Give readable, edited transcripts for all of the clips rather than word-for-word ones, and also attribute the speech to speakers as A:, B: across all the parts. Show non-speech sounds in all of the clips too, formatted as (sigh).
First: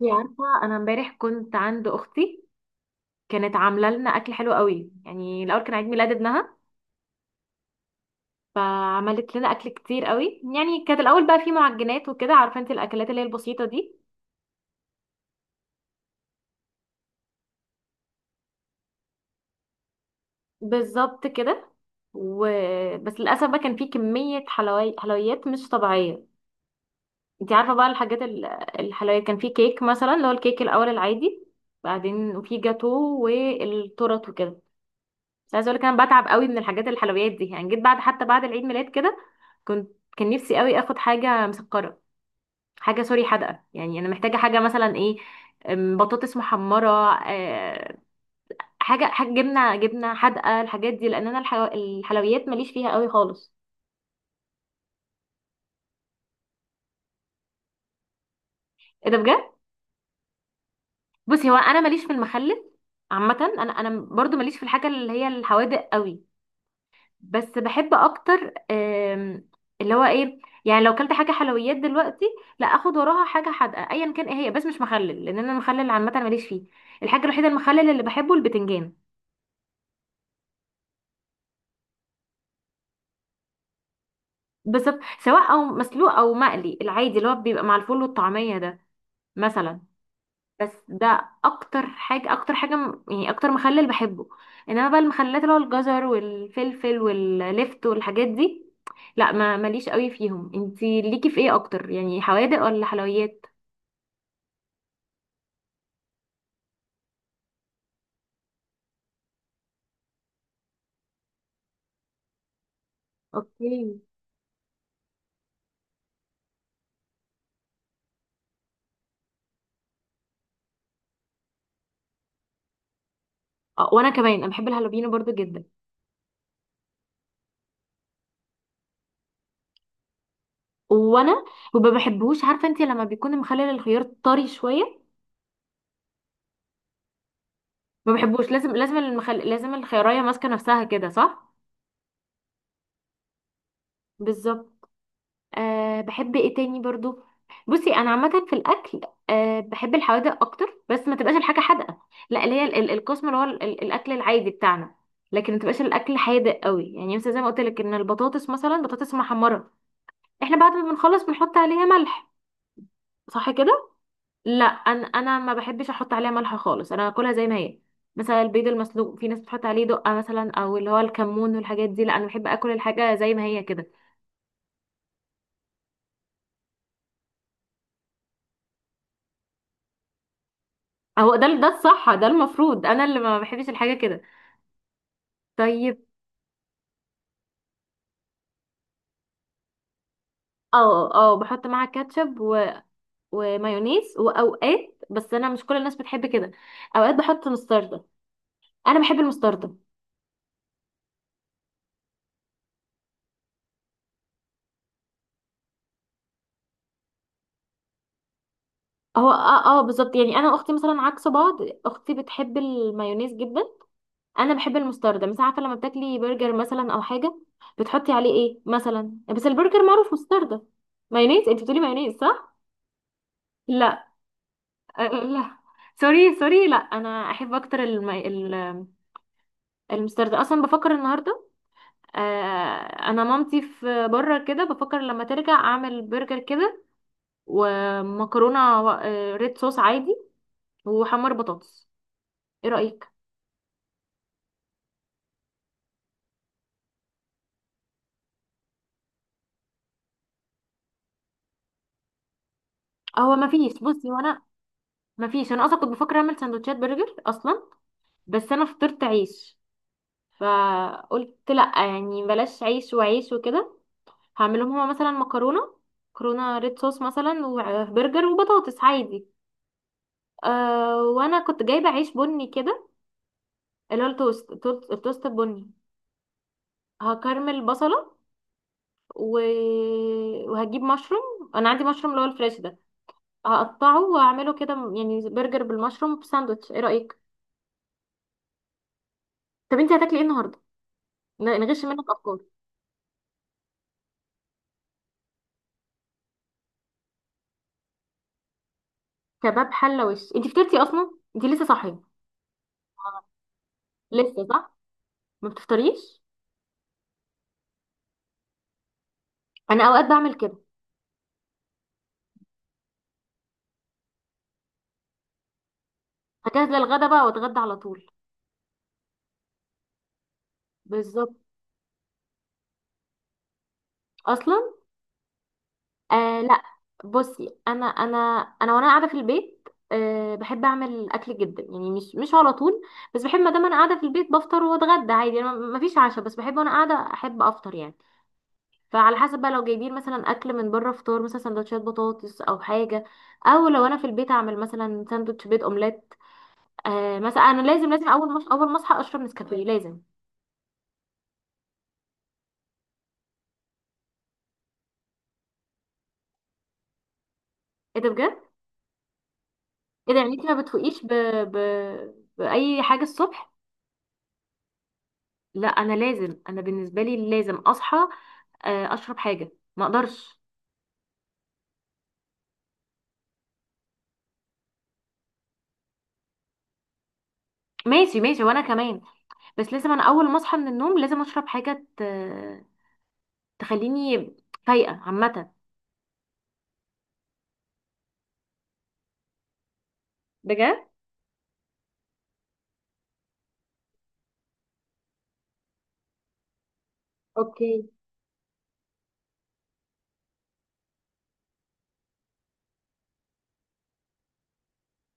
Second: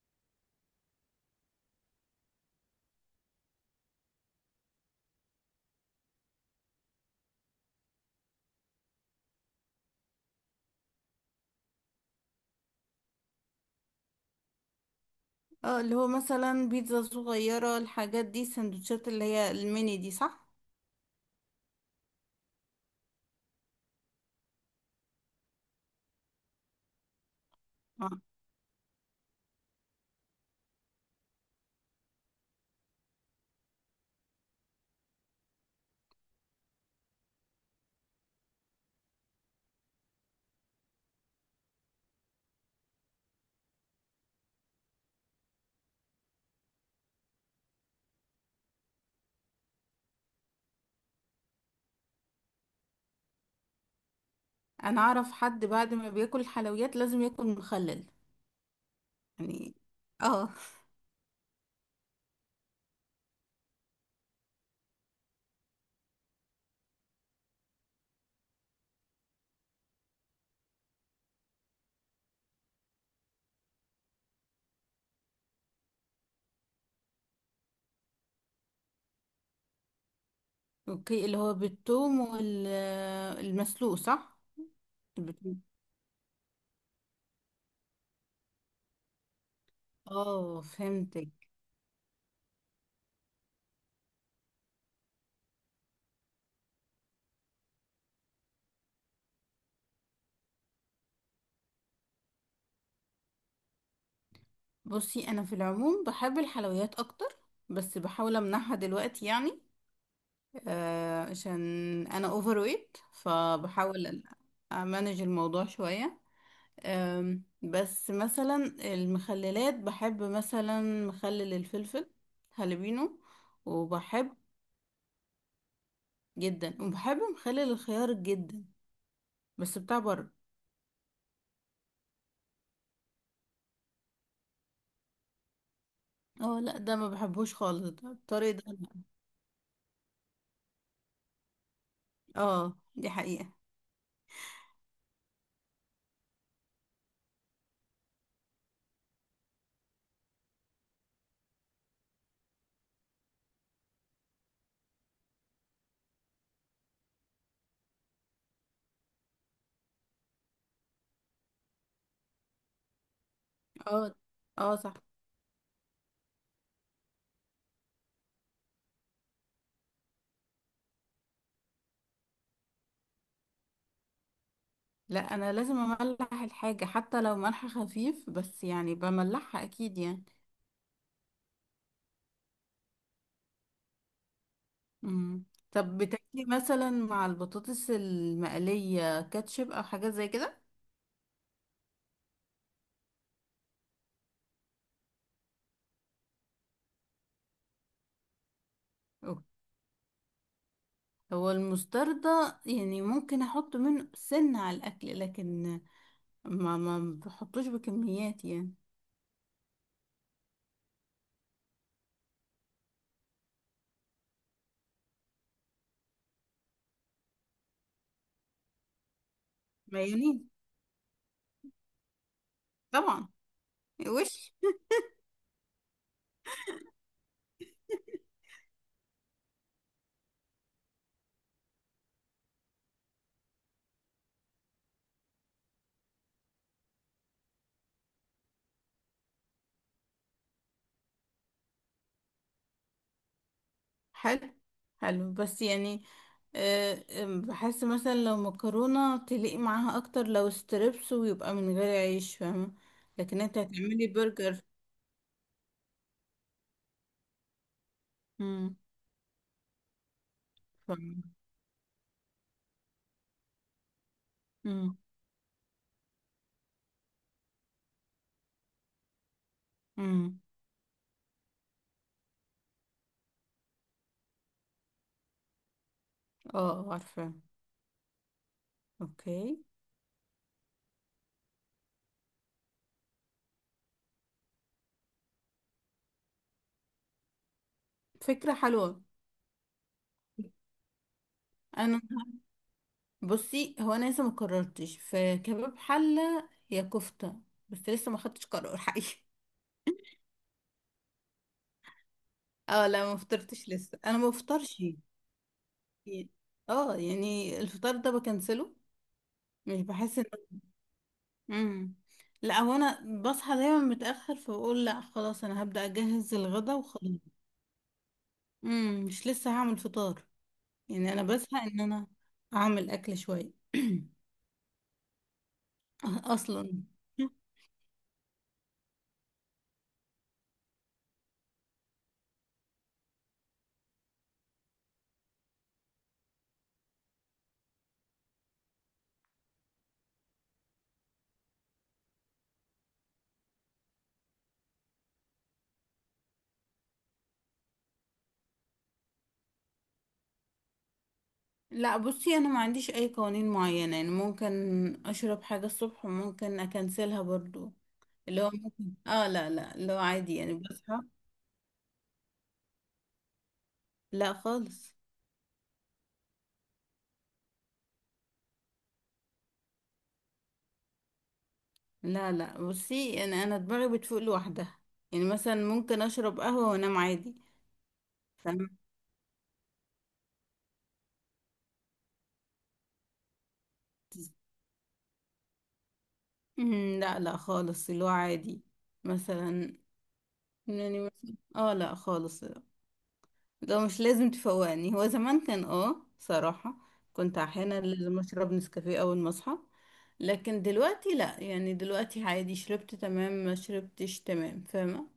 A: يا عارفة أنا امبارح كنت عند أختي. كانت عاملة لنا أكل حلو قوي، يعني الأول كان عيد ميلاد ابنها، فعملت لنا أكل كتير قوي. يعني كانت الأول بقى فيه معجنات وكده، عارفة انت الأكلات اللي هي البسيطة دي.
B: اه، اللي هو مثلا بيتزا صغيرة، الحاجات دي السندوتشات اللي هي الميني دي، صح؟
A: بالظبط كده و... بس للأسف بقى كان فيه كمية حلويات مش طبيعية. انت عارفة بقى
B: اه،
A: الحاجات الحلويات، كان فيه كيك مثلا اللي هو الكيك الأول العادي، بعدين وفيه جاتو والتورت وكده. بس عايزة أقولك أنا بتعب قوي من الحاجات الحلويات دي، يعني جيت بعد حتى بعد العيد ميلاد كده، كنت كان نفسي قوي اخد حاجه مسكره، حاجه سوري حادقه، يعني انا محتاجه حاجه مثلا ايه، بطاطس محمره، آه، حاجه حاجه جبنه جبنه حادقه، الحاجات دي، لان انا الحلويات ماليش فيها قوي خالص.
B: انا اعرف حد بعد ما بياكل الحلويات لازم ياكل مخلل.
A: ايه ده بجد؟
B: يعني. اه.
A: بصي هو انا ماليش في المخلل، عامه انا برضو ماليش في الحاجه اللي هي الحوادق قوي، بس بحب اكتر. اللي هو ايه، يعني لو كلت حاجه حلويات دلوقتي، لا اخد وراها حاجه حادقه ايا كان ايه هي، بس مش مخلل، لان انا المخلل عامه ماليش فيه. الحاجه الوحيده المخلل اللي بحبه البتنجان.
B: اوكي، اللي هو بالثوم والمسلوق، صح؟
A: بالظبط، سواء
B: بالثوم.
A: او مسلوق او مقلي العادي اللي هو بيبقى مع الفول والطعميه ده مثلا.
B: اه،
A: بس ده
B: فهمتك.
A: اكتر حاجه، اكتر حاجه يعني اكتر مخلل بحبه. انما بقى المخللات اللي هو الجزر والفلفل واللفت والحاجات دي، لا، ما ماليش قوي فيهم. انتي ليكي في ايه اكتر، يعني حوادق ولا حلويات؟
B: بصي، انا في العموم بحب الحلويات اكتر، بس بحاول امنعها دلوقتي يعني. عشان انا اوفر ويت،
A: اوكي.
B: فبحاول امانج الموضوع شوية. بس مثلا المخللات، بحب مثلا مخلل الفلفل هالبينو،
A: اه وانا كمان،
B: وبحب
A: انا بحب الهالوبينو برضو جدا.
B: جدا. وبحب مخلل الخيار جدا، بس بتاع بره.
A: وانا وما بحبهوش، عارفه انت لما بيكون مخلل الخيار طري شويه،
B: اه لا، ده ما بحبوش خالص، ده
A: ما بحبوش.
B: الطريقة ده
A: لازم لازم
B: لأ.
A: لازم الخيارية ماسكه نفسها كده، صح؟
B: اه، دي حقيقة.
A: بالظبط. أه بحب ايه تاني برضو؟ بصي انا عامه في الاكل، أه بحب الحوادق اكتر، بس ما تبقاش الحاجه حادقه، لا اللي هي القسم اللي هو الاكل العادي بتاعنا، لكن ما تبقاش الاكل حادق قوي. يعني مثلا زي ما قلت لك ان البطاطس، مثلا بطاطس محمره، احنا بعد ما بنخلص بنحط عليها ملح، صح كده؟
B: اه
A: لا
B: اه، صح.
A: انا ما بحبش احط عليها ملح خالص، انا باكلها زي ما هي. مثلا البيض المسلوق في ناس بتحط عليه دقه مثلا، او اللي هو الكمون والحاجات دي، لا انا بحب اكل الحاجه زي ما هي كده.
B: لا، انا لازم املح الحاجة حتى لو ملح خفيف، بس يعني بملحها اكيد يعني.
A: اهو ده الصح، ده المفروض، انا اللي ما بحبش الحاجه كده.
B: مم. طب
A: طيب.
B: بتاكلي مثلا مع البطاطس المقلية كاتشب او حاجات زي كده؟
A: اه اه بحط معاها كاتشب و... ومايونيز واوقات، بس انا مش كل الناس بتحب كده. اوقات بحط مستردة، انا بحب المستردة.
B: هو المستردة يعني ممكن احط منه سنة على الاكل، لكن ما بحطوش بكميات يعني.
A: هو اه اه بالظبط، يعني انا واختي مثلا عكس بعض، اختي بتحب المايونيز جدا، انا بحب المستردة. مش عارفه لما بتاكلي برجر مثلا او حاجه، بتحطي عليه ايه مثلا؟ بس البرجر معروف
B: مايونيز.
A: مستردة مايونيز. انت بتقولي مايونيز صح؟
B: طبعا.
A: لا.
B: وش.
A: أه، أه، لا، سوري سوري، لا انا احب اكتر المستردة. اصلا بفكر النهارده، انا مامتي في بره كده، بفكر لما ترجع اعمل برجر كده ومكرونه ريد صوص عادي وحمر بطاطس. ايه رايك؟
B: حلو. حلو بس يعني، بحس مثلا لو مكرونة تليق معاها اكتر، لو ستريبس ويبقى من غير عيش، فاهمة؟
A: هو
B: لكن
A: ما
B: انت
A: فيش،
B: هتعملي
A: بصي، وانا
B: برجر.
A: ما فيش انا اصلا كنت بفكر اعمل سندوتشات برجر اصلا، بس انا
B: امم.
A: فطرت عيش،
B: فاهمة.
A: فقلت لا يعني بلاش عيش وعيش وكده. هعملهم هما
B: امم.
A: مثلا مكرونه، مكرونه ريد صوص مثلا، وبرجر وبطاطس عادي.
B: امم.
A: أه وانا كنت جايبه عيش بني كده، اللي هو التوست البني.
B: اه، عارفة.
A: هكرمل بصله و...
B: اوكي.
A: وهجيب مشروم، انا عندي مشروم اللي هو الفريش ده، هقطعه واعمله كده، يعني برجر بالمشروم في ساندوتش. ايه رايك؟
B: فكرة حلوة.
A: طب انت هتاكلي ايه النهارده؟ نغش
B: انا،
A: منك افكار.
B: بصي هو انا لسه ما قررتش، في كباب حله يا كفته، بس لسه ما خدتش قرار حقيقي. (laughs)
A: كباب حله وش، انت فطرتي اصلا؟ انت لسه صاحيه؟
B: اه لا، ما فطرتش لسه، انا ما
A: لسه، صح؟
B: بفطرش.
A: ما بتفطريش.
B: يعني- اه، يعني الفطار ده بكنسله، مش
A: انا اوقات
B: بحس ان.
A: بعمل كده،
B: امم. لا، هو انا بصحى دايما متاخر، فبقول لا خلاص انا هبدا اجهز
A: هجهز
B: الغدا
A: للغدا
B: وخلاص.
A: بقى واتغدى على طول.
B: امم، مش لسه هعمل فطار. يعني انا
A: بالظبط.
B: بزهق ان انا اعمل اكل شويه.
A: اصلا
B: (clears throat)
A: آه لا،
B: اصلا. (laughs)
A: بصي انا وانا قاعده في البيت، آه بحب اعمل اكل جدا، يعني مش مش على طول، بس بحب ما دام انا قاعده في البيت بفطر واتغدى عادي، انا ما فيش عشاء، بس بحب وانا قاعده احب افطر يعني. فعلى حسب بقى، لو جايبين مثلا اكل من بره، فطار مثلا سندوتشات بطاطس او حاجه، او لو انا في البيت اعمل مثلا ساندوتش بيض اومليت. آه مثلا انا لازم لازم اول ما اصحى اشرب نسكافيه لازم.
B: لا، بصي انا ما عنديش اي قوانين معينة، يعني ممكن اشرب حاجة الصبح، وممكن اكنسلها برضو.
A: ايه ده
B: اللي هو
A: بجد؟
B: ممكن اه، لا لا، اللي هو
A: ايه ده، يعني
B: عادي
A: انت
B: يعني
A: ما
B: بصحى.
A: بتفوقيش ب... بأي حاجة الصبح؟
B: لا خالص.
A: لا انا لازم، انا بالنسبة لي لازم اصحى، اشرب حاجة، ما اقدرش.
B: لا لا، بصي يعني انا دماغي بتفوق لوحدها. يعني مثلا ممكن اشرب قهوة وانام عادي.
A: ماشي ماشي وانا
B: فاهمة.
A: كمان، بس لازم انا اول ما اصحى من النوم لازم اشرب حاجة تخليني فايقة عامة.
B: لا لا خالص، اللي هو عادي. مثلا.
A: بجد؟
B: يعني مثلا اه لا خالص، ده مش لازم تفوقني. هو زمان كان صراحة كنت
A: اوكي.
B: احيانا لازم اشرب نسكافيه اول ما اصحى. لكن دلوقتي لا، يعني دلوقتي عادي، شربت تمام، ما شربتش تمام، فاهمة؟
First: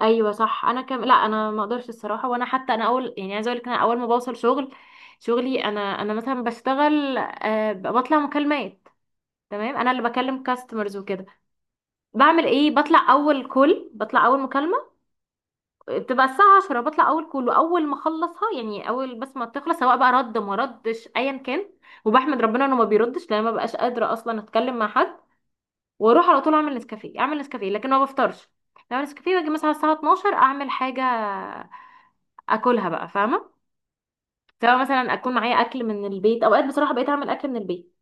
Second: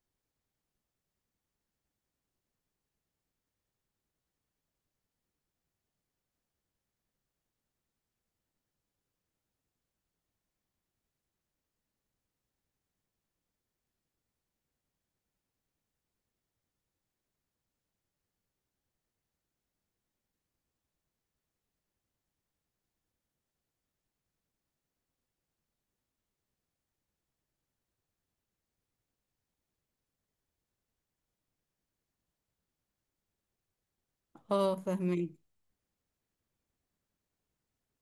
A: ايوه صح. انا كم، لا انا ما اقدرش الصراحه، وانا حتى انا اول، يعني عايزه اقول لك انا اول ما بوصل شغل، شغلي انا مثلا بشتغل أه بطلع مكالمات، تمام؟ انا اللي بكلم كاستمرز وكده. بعمل ايه، بطلع اول كل بطلع اول مكالمه بتبقى الساعه 10، بطلع اول كل واول ما اخلصها، يعني اول بس ما تخلص سواء بقى رد ما ردش ايا كان، وبحمد ربنا انه ما بيردش لان ما بقاش قادره اصلا اتكلم مع حد، واروح على طول اعمل نسكافيه. لكن ما بفطرش. اعمل نسكافيه واجي مثلا الساعه 12 اعمل حاجه اكلها بقى، فاهمه؟
B: اه،
A: سواء مثلا اكون
B: فاهمين.
A: معايا اكل من البيت، اوقات بصراحه بقيت اعمل اكل من البيت.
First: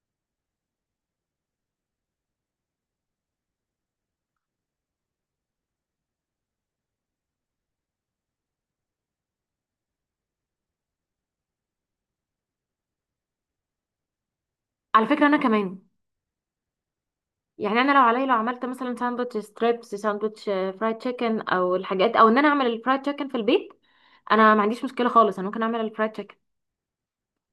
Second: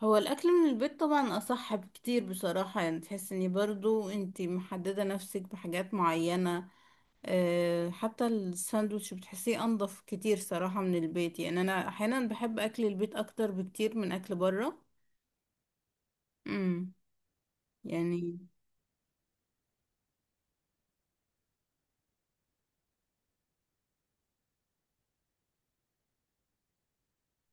B: هو الاكل من البيت طبعا اصح بكتير بصراحة، يعني تحس اني برضو انتي محددة نفسك بحاجات معينة. أه، حتى الساندوتش بتحسيه انضف كتير صراحة من البيت، يعني انا احيانا بحب اكل البيت اكتر بكتير من اكل بره.
A: على فكره انا كمان،
B: امم.
A: يعني انا لو عليا، لو
B: يعني،
A: عملت مثلا ساندوتش ستريبس، ساندوتش فرايد تشيكن او الحاجات، او ان انا اعمل الفرايد تشيكن في البيت، انا ما عنديش مشكله خالص، انا ممكن اعمل الفرايد تشيكن.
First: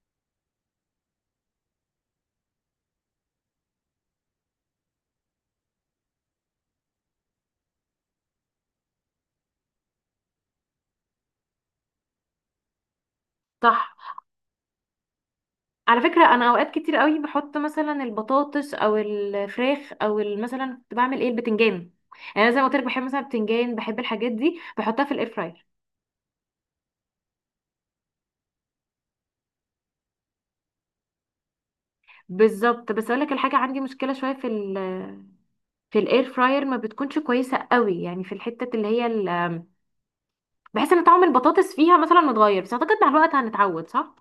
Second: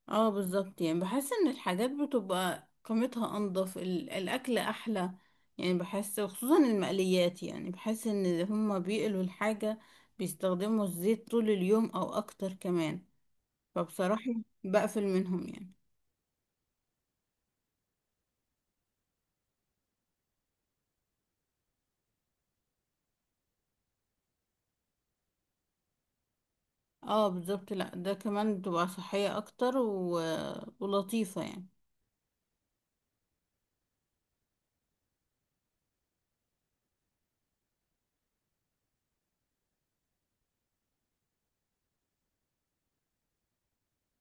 B: اه بالظبط، يعني بحس ان الحاجات بتبقى قيمتها انضف، الاكل احلى. يعني بحس خصوصا المقليات، يعني بحس ان هما بيقلوا الحاجة، بيستخدموا الزيت طول اليوم او اكتر كمان.
A: صح.
B: فبصراحة بقفل منهم يعني.
A: على فكره انا اوقات كتير قوي بحط مثلا البطاطس او الفراخ او مثلا كنت بعمل ايه البتنجان، يعني أنا زي ما قلت لك بحب مثلا البتنجان، بحب الحاجات دي بحطها في الاير فراير.
B: اه بالظبط، لا ده كمان بتبقى صحية اكتر، و... ولطيفة يعني.
A: بالظبط. بس اقول لك الحاجه، عندي مشكله شويه في ال، في الاير فراير ما بتكونش كويسه قوي، يعني في الحته اللي هي بحس ان طعم البطاطس فيها مثلا متغير، بس اعتقد مع الوقت هنتعود، صح؟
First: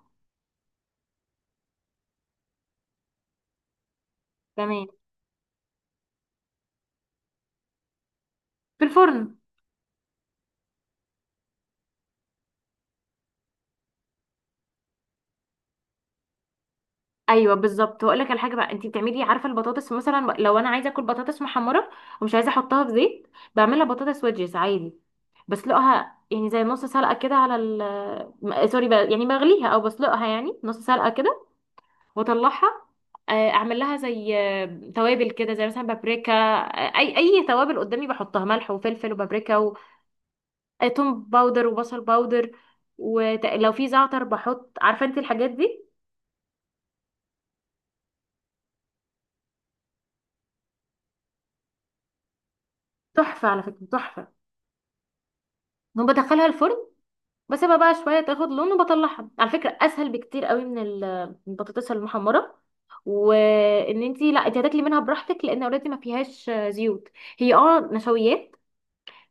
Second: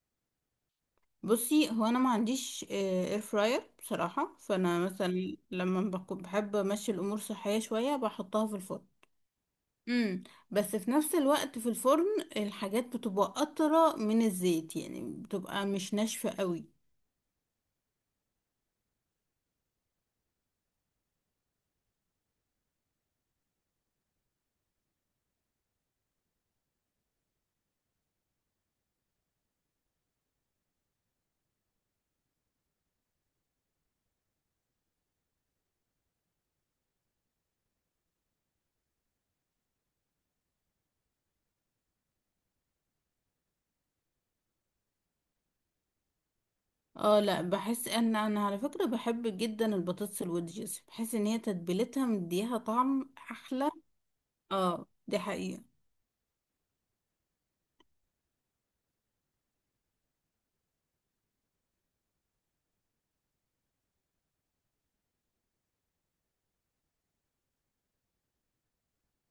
B: بصي هو انا ما عنديش اير فراير بصراحة، فانا
A: تمام،
B: مثلا بحب امشي الامور صحية شوية، بحطها في
A: في
B: الفرن.
A: الفرن.
B: امم. بس في نفس الوقت في الفرن، الحاجات بتبقى قطرة من الزيت، يعني بتبقى مش ناشفة قوي.
A: ايوه بالظبط. واقول لك على حاجه بقى، انت بتعملي عارفه البطاطس، مثلا لو انا عايزه اكل بطاطس محمره ومش عايزه احطها في زيت، بعملها بطاطس ويدجز عادي، بسلقها يعني زي نص سلقه كده على ال، سوري بقى يعني، بغليها او بسلقها يعني نص سلقه كده، واطلعها، اعمل لها زي توابل كده، زي مثلا بابريكا، اي توابل قدامي بحطها، ملح وفلفل وبابريكا وتوم باودر وبصل باودر، ولو في زعتر بحط، عارفه انت الحاجات دي.
B: اه لا، بحس ان انا على فكرة بحب جدا البطاطس الودجز، بحس ان هي تتبيلتها مديها طعم
A: تحفه على
B: احلى.
A: فكره، تحفه.
B: اه، دي حقيقة.
A: وبدخلها الفرن، بسيبها بقى شويه تاخد لون وبطلعها. على فكره اسهل بكتير قوي من من البطاطس المحمره. وان انتي، لا انتي هتاكلي منها براحتك لان اوريدي ما فيهاش زيوت، هي اه نشويات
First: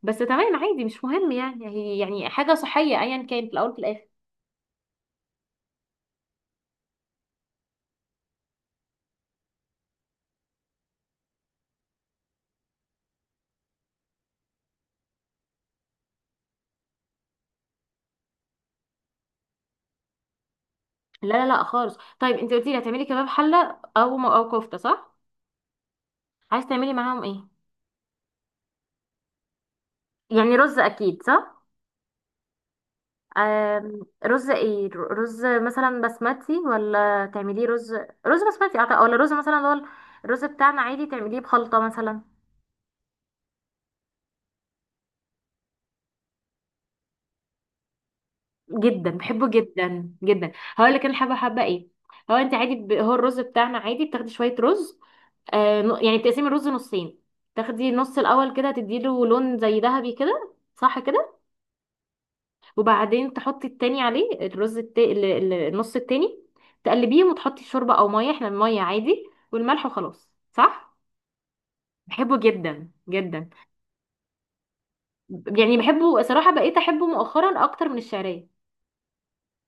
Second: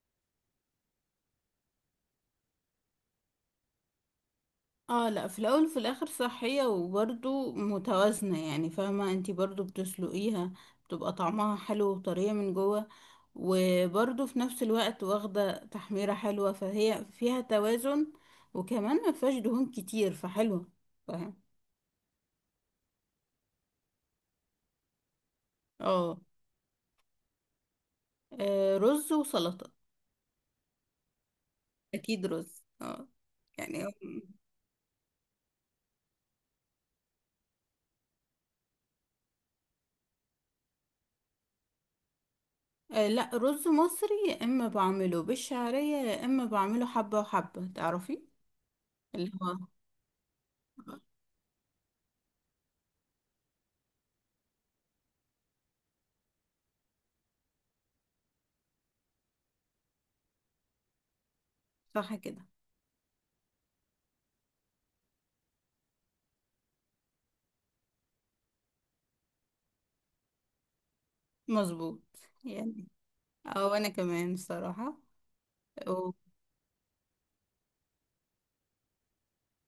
A: بس، تمام عادي مش مهم يعني، هي يعني حاجه صحيه ايا كان في الاول في الاخر.
B: اه لا، في الاول وفي الاخر صحية وبرضو متوازنة، يعني فاهمة انتي برضو بتسلقيها، بتبقى طعمها حلو وطرية من جوه، وبرضو في نفس الوقت واخدة تحميرة حلوة، فهي فيها توازن. وكمان ما فيهاش دهون كتير، فحلوة.
A: لا
B: فاهم.
A: لا لا خالص. طيب انتي قلتي لي هتعملي كباب حله او او كفته، صح؟
B: اه.
A: عايز تعملي معاهم ايه؟
B: رز وسلطة.
A: يعني رز اكيد صح؟
B: اكيد رز، يعني.
A: رز ايه، رز مثلا بسمتي ولا تعمليه رز؟ رز بسمتي أعتقد، ولا رز مثلا اللي هو الرز بتاعنا عادي تعمليه بخلطة مثلا؟
B: لا، رز مصري، يا اما بعمله بالشعرية، يا اما بعمله حبة وحبة، تعرفي.
A: جدا
B: اللي
A: بحبه
B: هو.
A: جدا جدا. هقول لك انا حابه، حابه ايه، هو انت عادي ب... هو الرز بتاعنا عادي، بتاخدي شويه رز، يعني بتقسمي الرز نصين، تاخدي نص الاول كده تديله لون زي ذهبي كده، صح كده؟
B: صح كده.
A: وبعدين تحطي التاني عليه الرز النص التاني، تقلبيهم وتحطي شوربة او مية، احنا المية عادي، والملح وخلاص، صح؟
B: مظبوط.
A: بحبه
B: يعني.
A: جدا جدا.
B: او انا كمان الصراحة.
A: يعني
B: و...
A: بحبه صراحة، بقيت احبه مؤخرا اكتر من الشعرية.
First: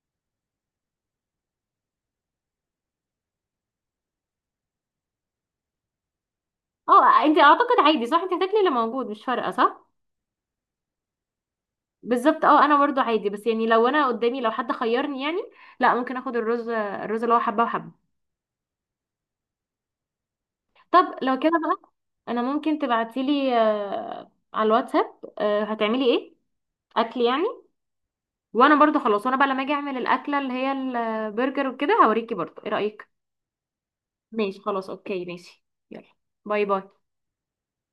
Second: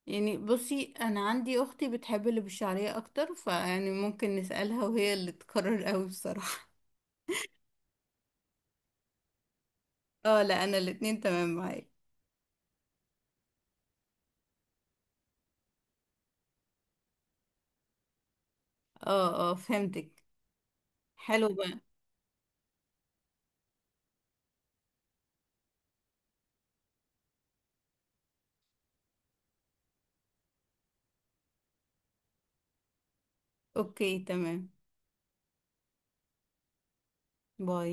B: يعني بصي، انا عندي اختي بتحب اللي بالشعرية اكتر، فيعني ممكن نسألها وهي اللي تقرر قوي بصراحة.
A: اه انت اعتقد عادي، صح؟ انت هتاكلي اللي موجود مش فارقة، صح؟
B: (laughs) اه لا، انا الاتنين تمام معايا.
A: بالظبط. اه انا برضو عادي، بس يعني لو انا قدامي، لو حد خيرني يعني، لا ممكن اخد الرز اللي هو حبة وحبة.
B: اه اه، فهمتك.
A: طب لو
B: حلو
A: كده
B: بقى.
A: بقى، انا ممكن تبعتيلي على الواتساب هتعملي ايه اكل يعني، وانا برضو خلاص، وانا بقى لما اجي اعمل الاكله اللي هي البرجر وكده هوريكي برضو. ايه رايك؟
B: اوكي
A: ماشي
B: تمام.
A: خلاص اوكي ماشي. يلا. باي باي.
B: باي.